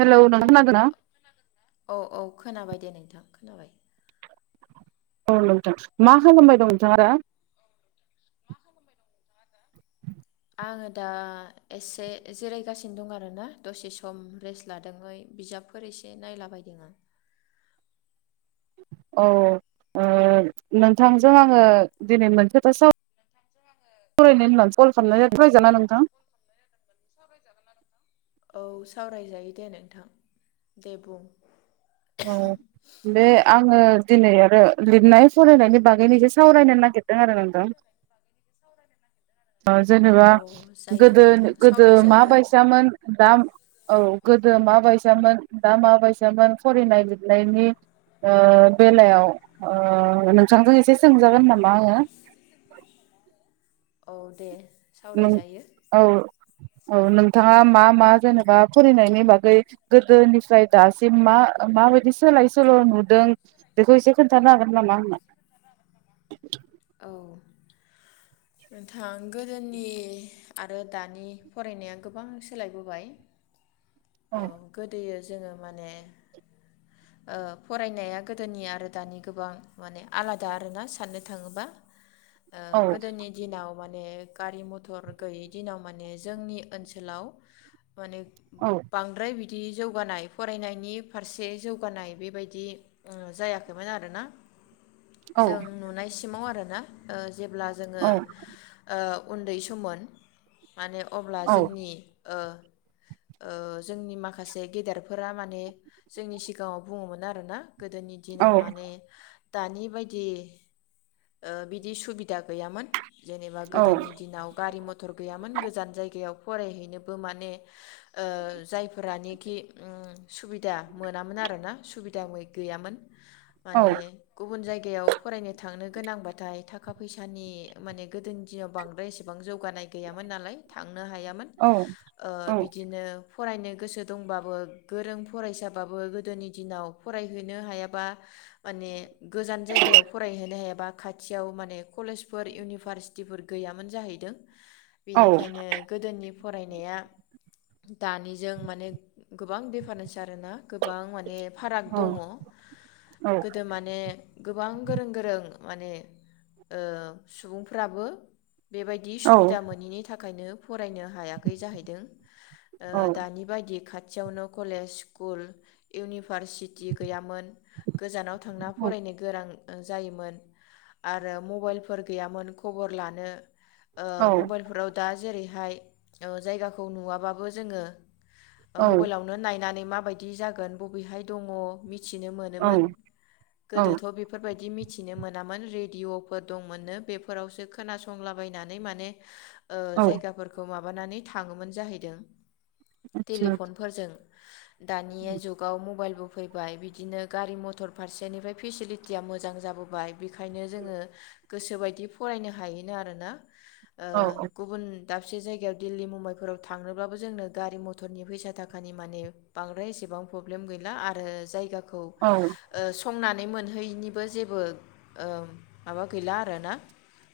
Hello नोंथां खोनादोंना? औ औ खोनाबाय दे नोंथां खोनाबाय औ नोंथां मा खालामबाय दं नोंथाङा दा मा खालामबाय दं नोंथाङा दा? आङो दा एसे जिरायगासिनो दं आरोना दसे सम रेस्ट लादोंयै बिजाबफोर एसे नायलाबायदों आं औ ओ नोंथांजों आङो दिनै मोनसे खोथा नोंथांजों आङो सावरायनो दिनै होननानै मोनसे कल खोथा खालामनाय सावरायनो सावरायगोनना होननानै नोंथां औ सावरायजायो दे नोंथां दे बुं औ बे आङो दिनै आरो लिरनाय फरायनायनि बागैनो एसे सावरायनो नागिरदों आरो नोंथां ओ जेनेबा औ जायो गोदोन नोंथां गोदो मा सावरायजायो बायसामोन दा औ गोदो माबायसामोन दा माबायसामोन फरायनाय लिरनायनि ओ बेलायाव ओ नोंथांजों एसे सोंजागोन नामा आङो औ दे नं सावरायजायो औ औ नोंथाङा मा मा जेनेबा फरायनायनि बागै गोदोनिफ्राय दासिम मा माबायदि सोलाय सोल' नुदों बेखौ एसे खोन्थानो हागोन नामा आंनो औ नोंथां गोदोनि आरो दानि फरायनाया गोबां सोलायबोबाय औ गोदोयो जोङो माने ओ फरायनाया गोदोनि आरो दानि गोबां माने आलादा आरोना साननो थाङोबा ओ औ गोदोनि दिनाव माने गारि मथर गैयि दिनाव माने जोंनि ओनसोलाव माने औ द्राय बिदि जौगानाय फरायनायनि फारसे जौगानाय बेबायदि ओ जायाखैमोन आरोना जों नुनायसिमाव आरो ना ओ जेब्ला जोङो औ ओ उन्दै सममोन माने अब्ला औ जोंनि ओ ओ जोंनि माखासे गेदेर फोरा माने जोंनि सिगाङाव बुङोमोन आरो ना गोदोनि औ दिनाव माने दानि बायदि ओ बिदि सुबिदा गैयामोन। जेनेबा औ गोदोनि दिनाव गारि मथ थर गैयामोन गोजान जायगायाव फरायहैनोबो माने ओ जायफ फोरा निखि उम सुबिदा मोनामोन आरो ना सुबिदा मै गैयामोन। औ माने गुबुन जाय गायाव फरायनो थांनो गोनांबाथाय थाखा फैसानि माने गोदोनि दिनाव बांद्राय एसेबां जौगानाय गैयामोन नालाय थां नो हायामोन। औ ओ बि ओ फरायनो गोसो दंबाबो गोरों फरायसाबाबो गोदोनि दिनाव फरायहैनो हायाबा माने गोजान जायगायाव फरायहैनो हे बा खाथियाव माने कलेजफोर इउनिभारसिटिफोर गैयामोन जाहैदों। औ बेनिखायनो गोदोनि फरायनाया दानिजों माने गोबां दिफारेन्स आरोना गोबां माने फाराग औ दङ। औ गोदो माने गोबां गोरों गोरों माने ओ सुबुंफ्राबो बेबायदि सुबिदा मोनिनि थाखायनो फरायनो हायाखै जाहैदों। ओ औ दानि बायदि खा खाथियावनो कलेज स्कुल इउनिभारसिटि गैयामोन। गोजानाव थांना फरायनो गोरों जायोमोन आरो मबाइलफोर गैयामोन खबर लानो। ओ मबाइलफोराव दा जेरै ओमफ्राय ओ जायगाखौ नुवा ओमबाबो जोङो औ मबाइलावनो नायनानै मा बायदि जागोन बबेहाय दङ मिथिनो मोनोन औ गोदोथ बेफोरबायदि मि मिथिनो मोनामोन रेदिअफोर दंमोननो बेफोरावसो खोनासंलाबायनानै माने ओ जायगाफोरखौ माबा माबानानै थाङोमोन जाहैबाय [unintelligible] आतसा टेलिफनफोरजों दानि जुगाव मबाइल बो फैबाय बिदिनो गारि मथर फारसेनिफ्राय फेसिलिटिया मोजां जाबोबाय बेखायनो जोङो गोसोबायदि फरायनो हायोन आरोना ओ औ गुबुन दाबसे जायगायाव दिल्ली मुम्बाइफोराव थांनोबो जोंनो गारि मथरनि फैसा थाखानि मे बांद्राय एसेबां प्रब्लेम गैला आरो जायगा औ ओ संनानै मोन हैनिबो जेबो ओ माबा गैला आरोना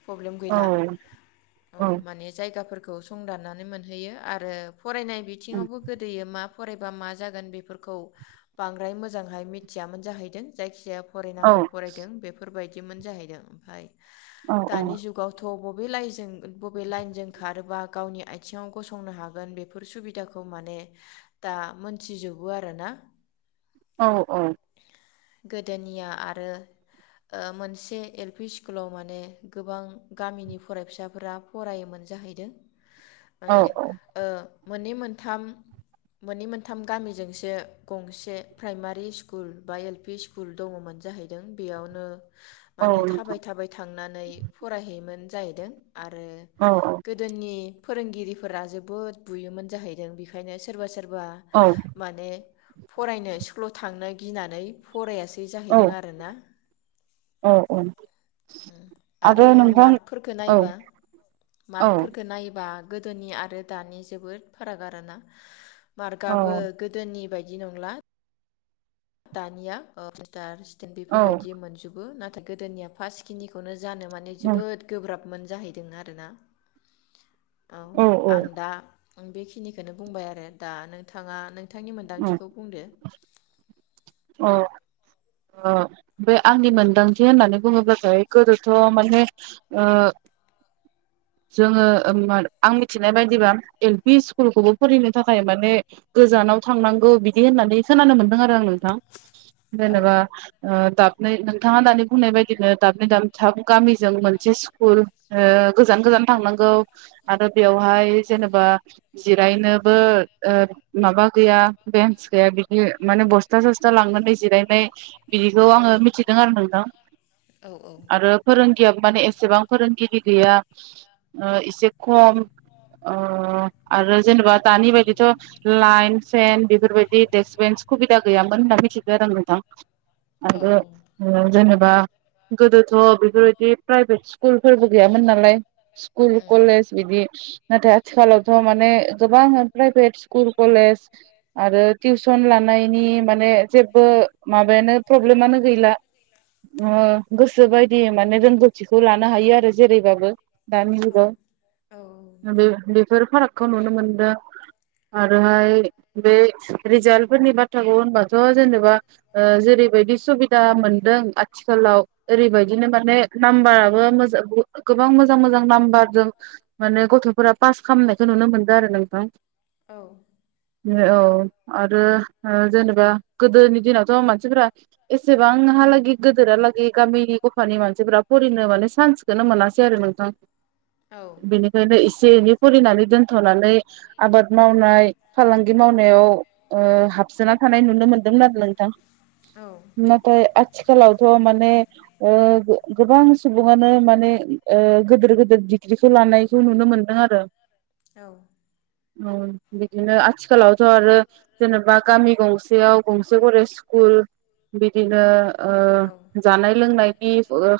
प्रब्लेम गैला औ औ औ माने जायगा खौ संदाननानै मोनहैयो आरो फरायनाय बिथिङावबो गोदोयो मा फरायबा मा जागोन बेफोरखौ बांद्राय मोजांहाय मिथियामोन जाहैदों जायखिजाया फरायनांगौ फरायदों बेफोरबायदि बिदिमोन जाहैदों ओम औ दानि जुगावथ' लाइ बबे लाइनजों खारोबा गावनि आथिंआव गसं संनो हागोन बेफोर सुबिदाखौ माने दा मोनथिजोबो आरोना औ औ गोदोनिया आरो ओ मोनसे एल पि स्कुलाव माने गोबां गामिनि फरायफिसाफोरा फरायोमोन जाहैदों औ माने औ ओ मोननै मोनथाम मोननै मोनथाम गामिजोंसो गंसे प्राइमारि स्कुल बा एल पि स्कुल दङमोन जाहैदों बेयावनो माने औ थाबाय औ थाबाय थांनानै फरायहैयोमोन जाहैदों आरो गोदोनि फोरोंगिरि फोर जोबोद बुयोमोन जाहैदों बेनिखायनो सोरबा सोरबा औ बे माने फरायनो स्कुलाव थांनो गिनानै फरायासै बि औ जाहैदों आरोना औ औ आरो मार्कफोरखौ औ नायबा औ मार्कफोरफोरखौ नायोबा गोदोनि आरो दानि जोबोद फाराग आरोना औ मार्कआबो गोदोनि बायदि बिदि नंला दानिया [unintelligible] खेन औ बेफोरबायदि मोनजोबो ना था गोदोनिया फास खिनिखौनो जानो माने जोबोद गोब्राब मोनजाहैदों आरोना। औ औ आं दा आं बेखिनिखोनो बुंबाय आरो दा नोंथाङा नों थांनि मोन्दांथिखौ बुंदो। अ ओ बे आंनि मोनदांथि होननानै बुङोब्लाथाय गोदोथ' माने ओ जोङो ओ मोर आं मिथिनाय बायदिबा एल पि स्कुलखौबो फरायनो थाखाय माने गोजानाव थांनांगौ बिदि होननानै खोनानो मोनदों आरो आं नोंथां। औ जेनेबा ओ दाब नै नोंथाङा दानि बुंनाय बायदिनो दाबनै दाम थाब गामिजों मोनसे स्कुल ओ गोजान गोजान थांनांगौ आरो बेवहाय जेनबा जिरायनोबो ओ माबा गैया बेन्स गैया बिदि माने बस्था सस्था लांनानै जिरायनाय बिदिखौ आङो मिथिदों आरो नोंथां नोंथां आरो फोरों खेयां माने एसेबां फोरोंगिरि गैया। ओ एसे खम ओ आरो जेनेबा दानि बायदिथ' लाइन फेन बेफोरबायदि देक्स्क बेन्स खुबिदा गैयामोन होनना मिथिगो आरो आं नोंथां। आंगो आरो स्कुल ओ जेनेब बा गोदोथ' बेफोरबायदि प्राइभेट स्कुलफोरबो गैयामोन नालाय स्कुल कलेज बिदि नाथाय आथिखालावथ' माने गोबां प्राइभेट स्कुल कलेज आरो टिउसन लानायनि माने जेबबो माबायानो प्रब्लेमानो गैला ओ गोसो बायदि माने रोंगौथिखौ लानो हायो आरो जेरैबाबो। दानि जुगाव औ बे नोंथां बेफोर फाराग खौ नुनो मोनदों आरोहाय बे रिजाल्ट फोरनि बाथ्राखौ होनबाथ' जेनेबा ओ जेरैबायदि सुबिदा मोनदों आथिखालाव ओरैबायदिनो माने नाम्बाराबो मोजा बुहुत गोबां मोज जां मोजां नामबारजां माने गथ'फोरा पास खामनायखौ नुनो मोनदो आरो नोंथां औ ए औ आरो ओ जेनेबा गोदोनि दिनावथ' मा सिफ्रा एसेबांहालागै गोदोरहालागै गामिनि गफानि मानसिफोरा फरियिनो माने सान्सखौनो मोनासै आरो नों थां औ बेनिखायनो एसे इदि फरिनानै दोनथ'नानै आबाद मावनाय फालांगि मावनायाव ओ हाबसोना थानाय नुनो मोनदोंमोन आरो नोंथां औ नाथाय आथि खालावथ' माने ओ गो गोबां सुबुङानो माने ओ गोदोर गोेदोर दिग्रि खौ लानायखौ नुनो मोनदों आरो औ औ। बिदिनो आथिखालाव थ' आरो जेनेबा गामि गंसेयाव गंसे गरे स्कुल बिदिनो ओ औ जानाय लोंनायनि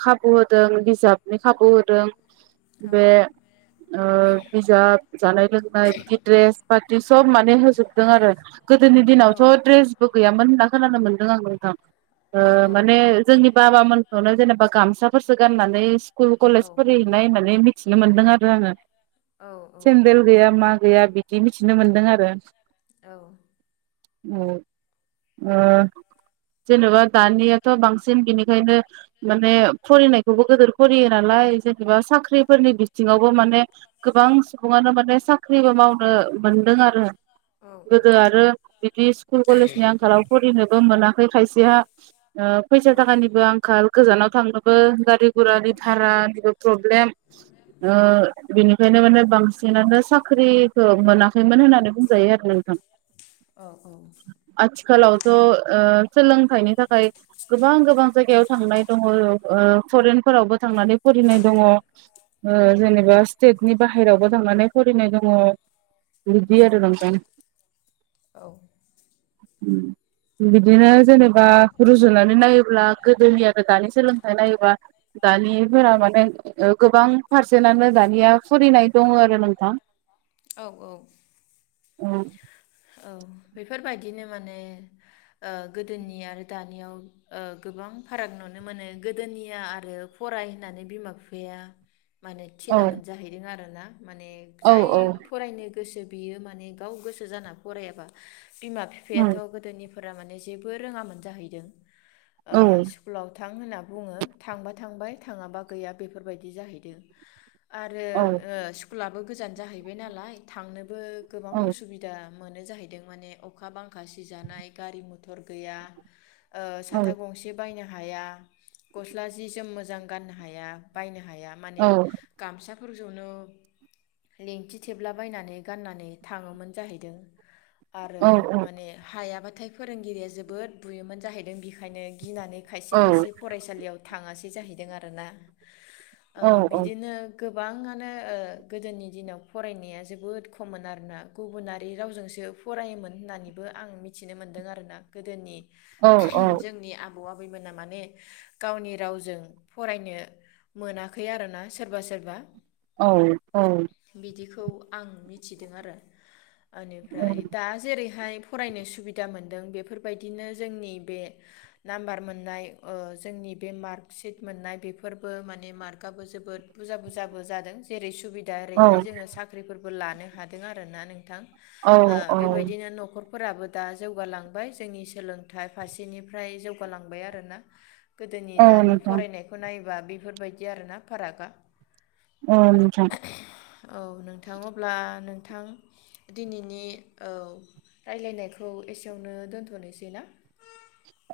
खाबु होदों बिजाबनि खाबु होदों औ बे ओ बिजाब जानाय लोंनाय बिदि औ द्रेस बादि सब माने होजोबदों आरो गोदोनि औ दिनावथ ड्रेसबो गैयामोन होनना खोनानो मोनदों आं नोंथां। ओ माने जोंनि बाबामोनखौनो जेनेबा गामसाफोरसो गाननानै स्कुल कलेस नानै मिथिनो मोनदों आरो आङो। सेन्देल गैया मा गैया बिदि मिथिनो मोनदों आरो। औ औ ओ जेनेबा दानियाथ बांसिन बिनिखायनो माने फरियनायखौबो गिदिर फरियो नालाय जों नेबा साख्रिफोरनि बिथिङाव बो माने गोबां सुबुङानो माने साख्रिबो मावनो मोनदों आरो गोदो आरो बिदि स्कुल कलेजनि आंखालाव फरिनोबो मोना। ओफ्राय खायसेया ओ फैसा थाखानिबो आंखाल गोजानाव थांनोबो गारि गुरानि भारानिबो प्रब्लेम ओ बिनिखायनो माने बांसिनानो साख्रिखौ मोनाखैमोन होननानै बुंजायो आरो नोंथां। आथिखालाथ ओ सोलोंथाइनि थाखाय गोबां गोबां जायगायाव थांनाय दङ ओ फरेनफोरावबो थांनानै फरिनाय दङ जेनेबा स्टेटनि बाहेरावबो थांनानै फरिनाय दङ। बिदि आरो नोंथां बिदिनो जेनेबा रुजुनानै नायोब्ला गोदोनि आरो दानि सोलोंथाइ नायोबा दानिफोरा माने। गोबां पारसेटनो दानिया फरिनाय दङ आरो नोंथां। औ औ औ औ बेफोर बायदिनो माने ओ गोदोनि आरो दानियाव ओ गोबां फाराग नुनो मोनो गोदोनिया आरो फराय होननानै बिमा बिफाया माने औ थिनामोन जाहैदों आरो। [inaudible] माने औ जाय औ फरायनो गोसो बियो माने गाव गोसो जाना फरायाबा बिमा बिफायाथ गोदोनि फोरा माने जेबो रोङामोन जाहैदों। औ ओ स्कुलाव थां होनना बुङो थांबा थांबाय थाङाबा गैया बेफोर बायदि जाहैदों। आरो औ स्कुलाबो गोजान जाहैबाय नालाय थांनो बो गोबां औ असुबिदा मोनो जाहैदों माने अखा बांखा सिजानाय गारि मथर गैया ओ औ साथा गंसे बायनो हा हाया गसला जि जोम मोजां गाननो हाया बायनो गैया माने गामसा न फोरजोंनो लेंथि थेबलाबायनानै गाननानै थाङोमोन जाहैदों आरो औ माने हायाबा नाथाइ फोरोंगिरिया जोबोद बुयोमोन जाहैदों बेखायनो गिनानै खायसे खायसे फरायसालियाव थाङासै जाहैदों आरोना औ औ बिदिनो गोबाङानो ओ गोदोनि दिनाव फरायनाया जोबोद खममोन आरोना गुबुनारि रावजों जोंसो फरायोमोन होननानैबो आं मिथिनो मोन्दों आरोना गोदोनि औ जोंनि आबौ आबैमोना माने गावनि रावजों फरायनो मोनाखै आरोना सोरबा सोरबा औ औ खौ आं मिथिदों आरो बेनिफ्राय दा जेरैहाय फरायनो सुबिदा मोनदों बेफोरबायदिनो जोंनि बे नाम्बार मोननाय ओ जोंनि बे मार्कसिट मोननाय बेफोरबो माने मार्कआबो जोबोद बुरजा बुरजो जादों जेरै ओ सुबिदा एरैहाय जोङो साख्रिफोर बो लानो हादों आरोना नोंथां औ ओ औ बेबायदिनो न'खर फोराबो दा जौगालांबाय जोंनि सोलोंथाइ फारसेनिफ्राय जौगालांबाय आरोना गोदोनि औ दानि नोंथां फरायनायखौ नाय बेफोरबायदि आरोना फारागा औ नोंथां औ नोंथां अब्ला नोंथां दिनैनि औ राय्लायनायखौ एसेयावनो दोनथ'नोसै ना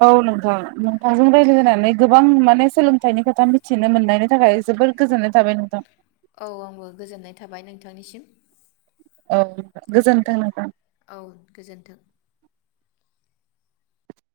औ नोंथां नं थांजों औ रायज्लायनानै गोबां मो माने सोलोंथाइनि खोथा मिथिनो मोननायनि थाखाय जबोद गोजोननाय थाबाय नोंथां औ आंबो गोजोननाय थाबाय नोंथांनिसिम औ गोजोन्थों नोंथां। औ गोजोन्थों।